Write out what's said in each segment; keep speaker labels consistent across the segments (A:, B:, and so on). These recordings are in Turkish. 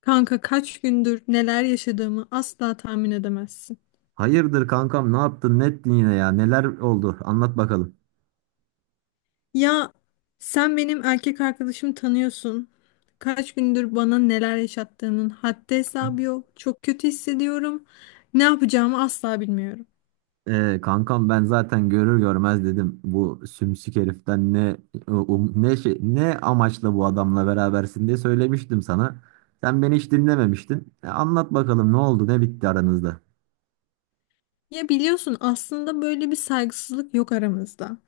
A: Kanka kaç gündür neler yaşadığımı asla tahmin edemezsin.
B: Hayırdır kankam, ne yaptın ne ettin yine ya, neler oldu anlat bakalım.
A: Ya sen benim erkek arkadaşımı tanıyorsun. Kaç gündür bana neler yaşattığının haddi hesabı yok. Çok kötü hissediyorum. Ne yapacağımı asla bilmiyorum.
B: Kankam, ben zaten görür görmez dedim bu sümsük heriften ne ne amaçla bu adamla berabersin diye söylemiştim sana. Sen beni hiç dinlememiştin. Anlat bakalım ne oldu ne bitti aranızda.
A: Ya biliyorsun aslında böyle bir saygısızlık yok aramızda.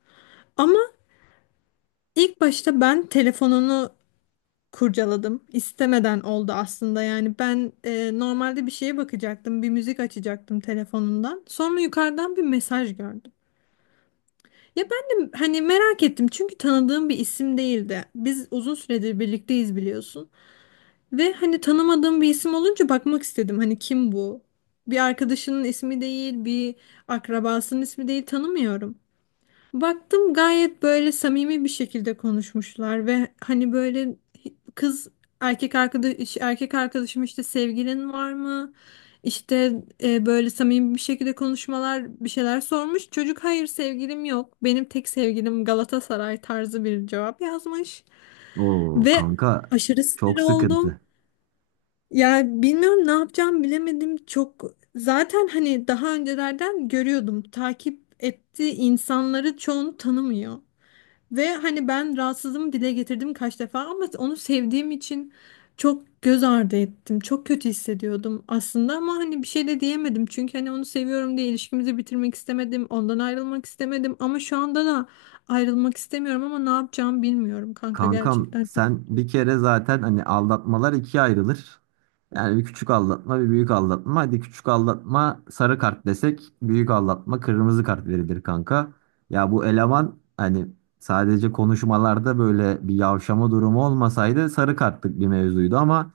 A: Ama ilk başta ben telefonunu kurcaladım. İstemeden oldu aslında. Yani ben normalde bir şeye bakacaktım, bir müzik açacaktım telefonundan. Sonra yukarıdan bir mesaj gördüm. Ya ben de hani merak ettim çünkü tanıdığım bir isim değildi. Biz uzun süredir birlikteyiz biliyorsun. Ve hani tanımadığım bir isim olunca bakmak istedim. Hani kim bu? Bir arkadaşının ismi değil, bir akrabasının ismi değil tanımıyorum. Baktım gayet böyle samimi bir şekilde konuşmuşlar ve hani böyle kız erkek arkadaşım işte sevgilin var mı? İşte böyle samimi bir şekilde konuşmalar bir şeyler sormuş. Çocuk hayır sevgilim yok. Benim tek sevgilim Galatasaray tarzı bir cevap yazmış
B: Oo
A: ve
B: kanka,
A: aşırı
B: çok
A: sinir oldum.
B: sıkıntı.
A: Ya bilmiyorum ne yapacağım bilemedim çok. Zaten hani daha öncelerden görüyordum takip ettiği insanları çoğunu tanımıyor. Ve hani ben rahatsızlığımı dile getirdim kaç defa ama onu sevdiğim için çok göz ardı ettim. Çok kötü hissediyordum aslında ama hani bir şey de diyemedim. Çünkü hani onu seviyorum diye ilişkimizi bitirmek istemedim. Ondan ayrılmak istemedim ama şu anda da ayrılmak istemiyorum ama ne yapacağımı bilmiyorum kanka,
B: Kankam,
A: gerçekten çok
B: sen
A: kötü.
B: bir kere zaten hani aldatmalar ikiye ayrılır. Yani bir küçük aldatma bir büyük aldatma. Hadi küçük aldatma sarı kart desek, büyük aldatma kırmızı kart verilir kanka. Ya bu eleman hani sadece konuşmalarda böyle bir yavşama durumu olmasaydı sarı kartlık bir mevzuydu ama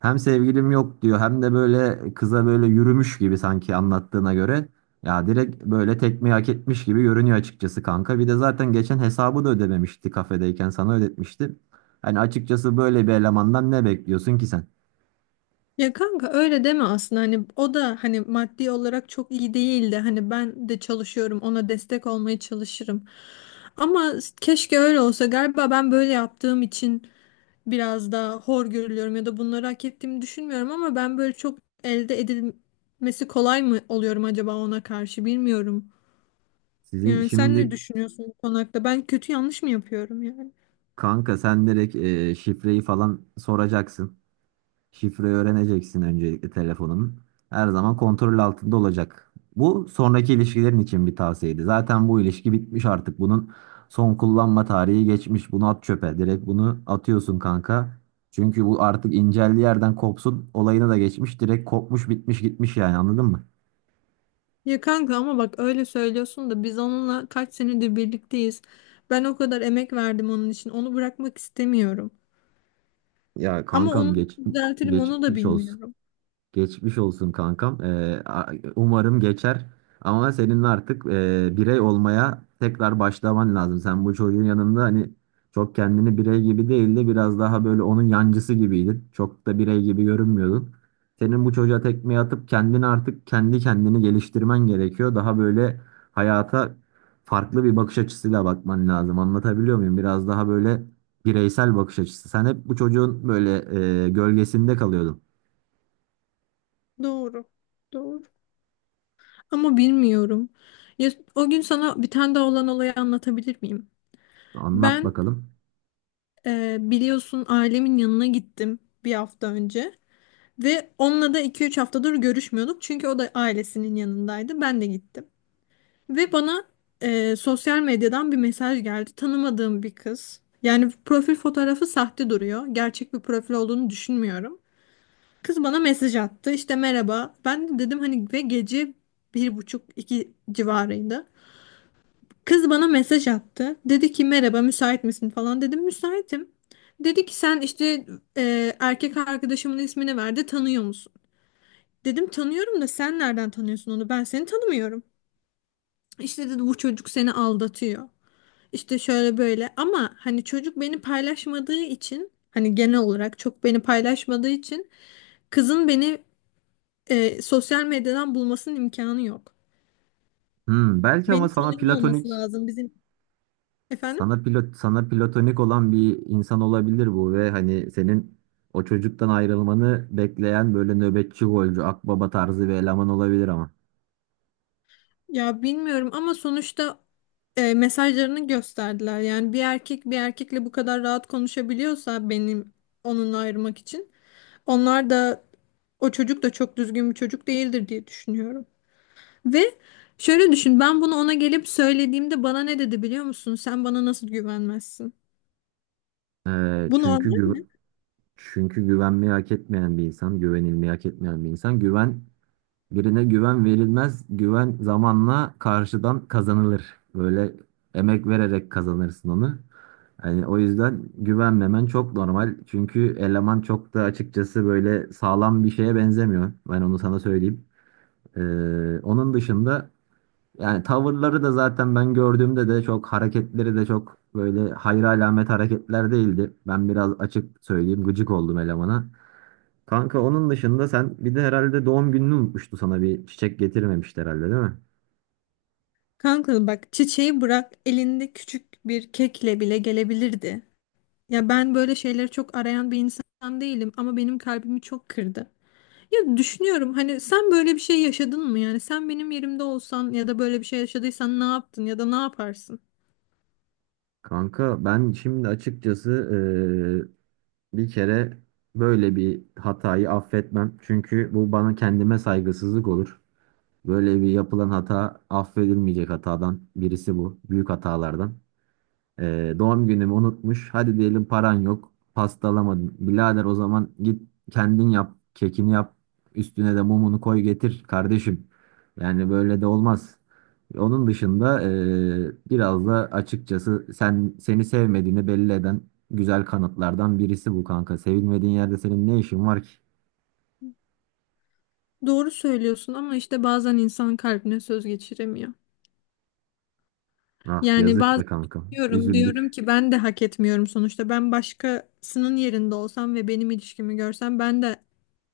B: hem sevgilim yok diyor hem de böyle kıza böyle yürümüş gibi sanki anlattığına göre. Ya direkt böyle tekmeyi hak etmiş gibi görünüyor açıkçası kanka. Bir de zaten geçen hesabı da ödememişti, kafedeyken sana ödetmişti. Hani açıkçası böyle bir elemandan ne bekliyorsun ki sen?
A: Ya kanka öyle deme, aslında hani o da hani maddi olarak çok iyi değildi. Hani ben de çalışıyorum, ona destek olmaya çalışırım. Ama keşke öyle olsa. Galiba ben böyle yaptığım için biraz daha hor görülüyorum ya da bunları hak ettiğimi düşünmüyorum ama ben böyle çok elde edilmesi kolay mı oluyorum acaba ona karşı, bilmiyorum.
B: Sizin
A: Yani sen ne
B: şimdi
A: düşünüyorsun bu konu hakkında? Ben kötü, yanlış mı yapıyorum yani?
B: kanka, sen direkt şifreyi falan soracaksın. Şifreyi öğreneceksin öncelikle telefonun. Her zaman kontrol altında olacak. Bu sonraki ilişkilerin için bir tavsiyeydi. Zaten bu ilişki bitmiş artık. Bunun son kullanma tarihi geçmiş. Bunu at çöpe. Direkt bunu atıyorsun kanka. Çünkü bu artık inceldiği yerden kopsun. Olayına da geçmiş. Direkt kopmuş bitmiş gitmiş, yani anladın mı?
A: Ya kanka ama bak öyle söylüyorsun da biz onunla kaç senedir birlikteyiz. Ben o kadar emek verdim onun için. Onu bırakmak istemiyorum.
B: Ya
A: Ama
B: kankam,
A: onu düzeltirim onu da
B: geçmiş olsun.
A: bilmiyorum.
B: Geçmiş olsun kankam. Umarım geçer. Ama senin artık birey olmaya tekrar başlaman lazım. Sen bu çocuğun yanında hani çok kendini birey gibi değil de biraz daha böyle onun yancısı gibiydin. Çok da birey gibi görünmüyordun. Senin bu çocuğa tekmeyi atıp kendini artık kendi kendini geliştirmen gerekiyor. Daha böyle hayata farklı bir bakış açısıyla bakman lazım. Anlatabiliyor muyum? Biraz daha böyle bireysel bakış açısı. Sen hep bu çocuğun böyle gölgesinde kalıyordun.
A: Doğru. Doğru. Ama bilmiyorum. Ya, o gün sana bir tane daha olan olayı anlatabilir miyim?
B: Anlat
A: Ben
B: bakalım.
A: Biliyorsun ailemin yanına gittim bir hafta önce ve onunla da iki üç haftadır görüşmüyorduk çünkü o da ailesinin yanındaydı, ben de gittim ve bana sosyal medyadan bir mesaj geldi. Tanımadığım bir kız, yani profil fotoğrafı sahte duruyor, gerçek bir profil olduğunu düşünmüyorum. Kız bana mesaj attı, işte merhaba, ben de dedim hani ve gece bir buçuk iki civarıydı. Kız bana mesaj attı. Dedi ki merhaba müsait misin, falan dedim müsaitim. Dedi ki sen işte erkek arkadaşımın ismini verdi, tanıyor musun? Dedim tanıyorum da sen nereden tanıyorsun onu, ben seni tanımıyorum. İşte dedi bu çocuk seni aldatıyor. İşte şöyle böyle, ama hani çocuk beni paylaşmadığı için, hani genel olarak çok beni paylaşmadığı için kızın beni sosyal medyadan bulmasının imkanı yok.
B: Hmm, belki ama
A: Beni tanıyor olması lazım bizim, efendim.
B: sana platonik olan bir insan olabilir bu ve hani senin o çocuktan ayrılmanı bekleyen böyle nöbetçi golcü akbaba tarzı bir eleman olabilir ama.
A: Ya bilmiyorum ama sonuçta mesajlarını gösterdiler. Yani bir erkek bir erkekle bu kadar rahat konuşabiliyorsa, benim onunla ayırmak için onlar da, o çocuk da çok düzgün bir çocuk değildir diye düşünüyorum. Ve şöyle düşün, ben bunu ona gelip söylediğimde bana ne dedi biliyor musun? Sen bana nasıl güvenmezsin?
B: Ee,
A: Bu
B: çünkü
A: normal
B: gü-
A: mi?
B: Çünkü güvenmeyi hak etmeyen bir insan, güvenilmeyi hak etmeyen bir insan. Birine güven verilmez, güven zamanla karşıdan kazanılır. Böyle emek vererek kazanırsın onu. Yani o yüzden güvenmemen çok normal. Çünkü eleman çok da açıkçası böyle sağlam bir şeye benzemiyor. Ben onu sana söyleyeyim. Ee, Onun dışında yani tavırları da zaten ben gördüğümde de çok hareketleri de çok böyle hayra alamet hareketler değildi. Ben biraz açık söyleyeyim, gıcık oldum elemana. Kanka, onun dışında sen bir de herhalde doğum gününü unutmuştu, sana bir çiçek getirmemişti herhalde değil mi?
A: Kanka bak, çiçeği bırak, elinde küçük bir kekle bile gelebilirdi. Ya ben böyle şeyleri çok arayan bir insan değilim ama benim kalbimi çok kırdı. Ya düşünüyorum, hani sen böyle bir şey yaşadın mı, yani sen benim yerimde olsan ya da böyle bir şey yaşadıysan ne yaptın ya da ne yaparsın?
B: Kanka, ben şimdi açıkçası bir kere böyle bir hatayı affetmem. Çünkü bu bana kendime saygısızlık olur. Böyle bir yapılan hata affedilmeyecek hatadan birisi bu. Büyük hatalardan. Doğum günümü unutmuş. Hadi diyelim paran yok. Pasta alamadın. Birader, o zaman git kendin yap. Kekini yap. Üstüne de mumunu koy getir kardeşim. Yani böyle de olmaz. Onun dışında biraz da açıkçası sen seni sevmediğini belli eden güzel kanıtlardan birisi bu kanka. Sevilmediğin yerde senin ne işin var ki?
A: Doğru söylüyorsun ama işte bazen insan kalbine söz geçiremiyor.
B: Ah
A: Yani
B: yazık
A: bazen
B: be kanka.
A: diyorum
B: Üzüldük.
A: ki ben de hak etmiyorum. Sonuçta ben başkasının yerinde olsam ve benim ilişkimi görsem ben de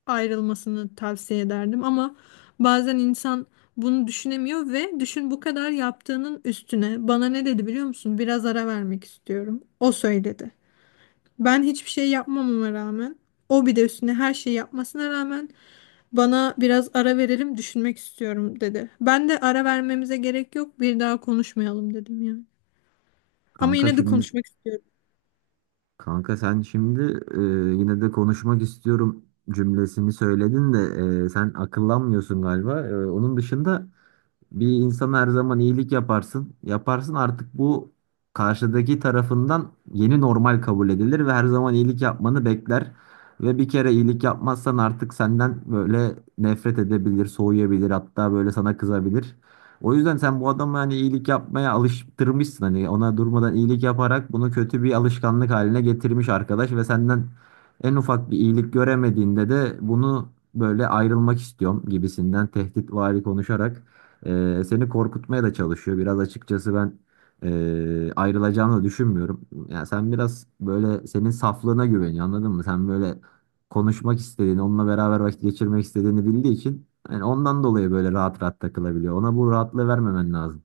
A: ayrılmasını tavsiye ederdim ama bazen insan bunu düşünemiyor. Ve düşün, bu kadar yaptığının üstüne bana ne dedi biliyor musun? Biraz ara vermek istiyorum. O söyledi. Ben hiçbir şey yapmamama rağmen, o bir de üstüne her şeyi yapmasına rağmen bana biraz ara verelim, düşünmek istiyorum dedi. Ben de ara vermemize gerek yok, bir daha konuşmayalım dedim yani. Ama
B: Kanka
A: yine de
B: şimdi
A: konuşmak istiyorum.
B: Kanka sen şimdi e, yine de konuşmak istiyorum cümlesini söyledin de sen akıllanmıyorsun galiba. Onun dışında bir insana her zaman iyilik yaparsın. Yaparsın artık bu karşıdaki tarafından yeni normal kabul edilir ve her zaman iyilik yapmanı bekler. Ve bir kere iyilik yapmazsan artık senden böyle nefret edebilir, soğuyabilir, hatta böyle sana kızabilir. O yüzden sen bu adamı hani iyilik yapmaya alıştırmışsın, hani ona durmadan iyilik yaparak bunu kötü bir alışkanlık haline getirmiş arkadaş ve senden en ufak bir iyilik göremediğinde de bunu böyle ayrılmak istiyorum gibisinden tehditvari konuşarak seni korkutmaya da çalışıyor. Biraz açıkçası ben ayrılacağını da düşünmüyorum. Yani sen biraz böyle, senin saflığına güveniyor anladın mı? Sen böyle konuşmak istediğini, onunla beraber vakit geçirmek istediğini bildiği için yani ondan dolayı böyle rahat rahat takılabiliyor. Ona bu rahatlığı vermemen lazım.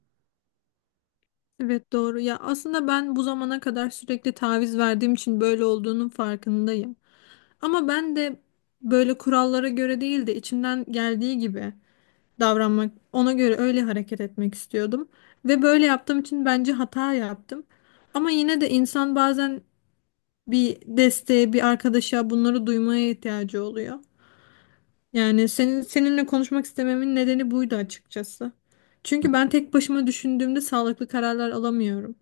A: Evet doğru ya, aslında ben bu zamana kadar sürekli taviz verdiğim için böyle olduğunun farkındayım. Ama ben de böyle kurallara göre değil de içimden geldiği gibi davranmak, ona göre öyle hareket etmek istiyordum. Ve böyle yaptığım için bence hata yaptım. Ama yine de insan bazen bir desteğe, bir arkadaşa bunları duymaya ihtiyacı oluyor. Yani senin seninle konuşmak istememin nedeni buydu açıkçası. Çünkü ben tek başıma düşündüğümde sağlıklı kararlar alamıyorum.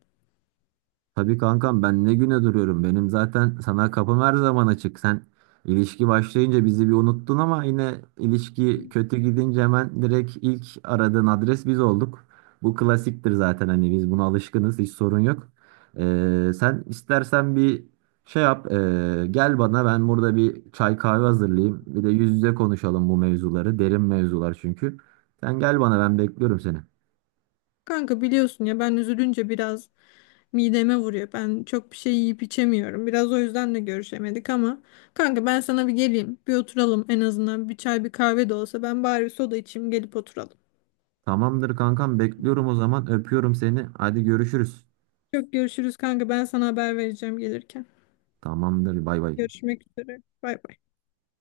B: Tabii kankam, ben ne güne duruyorum. Benim zaten sana kapım her zaman açık. Sen ilişki başlayınca bizi bir unuttun ama yine ilişki kötü gidince hemen direkt ilk aradığın adres biz olduk. Bu klasiktir zaten, hani biz buna alışkınız, hiç sorun yok. Sen istersen bir şey yap, gel bana, ben burada bir çay kahve hazırlayayım. Bir de yüz yüze konuşalım bu mevzuları, derin mevzular çünkü. Sen gel bana, ben bekliyorum seni.
A: Kanka biliyorsun ya, ben üzülünce biraz mideme vuruyor. Ben çok bir şey yiyip içemiyorum. Biraz o yüzden de görüşemedik ama kanka ben sana bir geleyim. Bir oturalım en azından. Bir çay bir kahve de olsa, ben bari bir soda içeyim, gelip oturalım.
B: Tamamdır kankam, bekliyorum o zaman, öpüyorum seni. Hadi görüşürüz.
A: Çok görüşürüz kanka. Ben sana haber vereceğim gelirken.
B: Tamamdır. Bay bay.
A: Görüşmek üzere. Bay bay.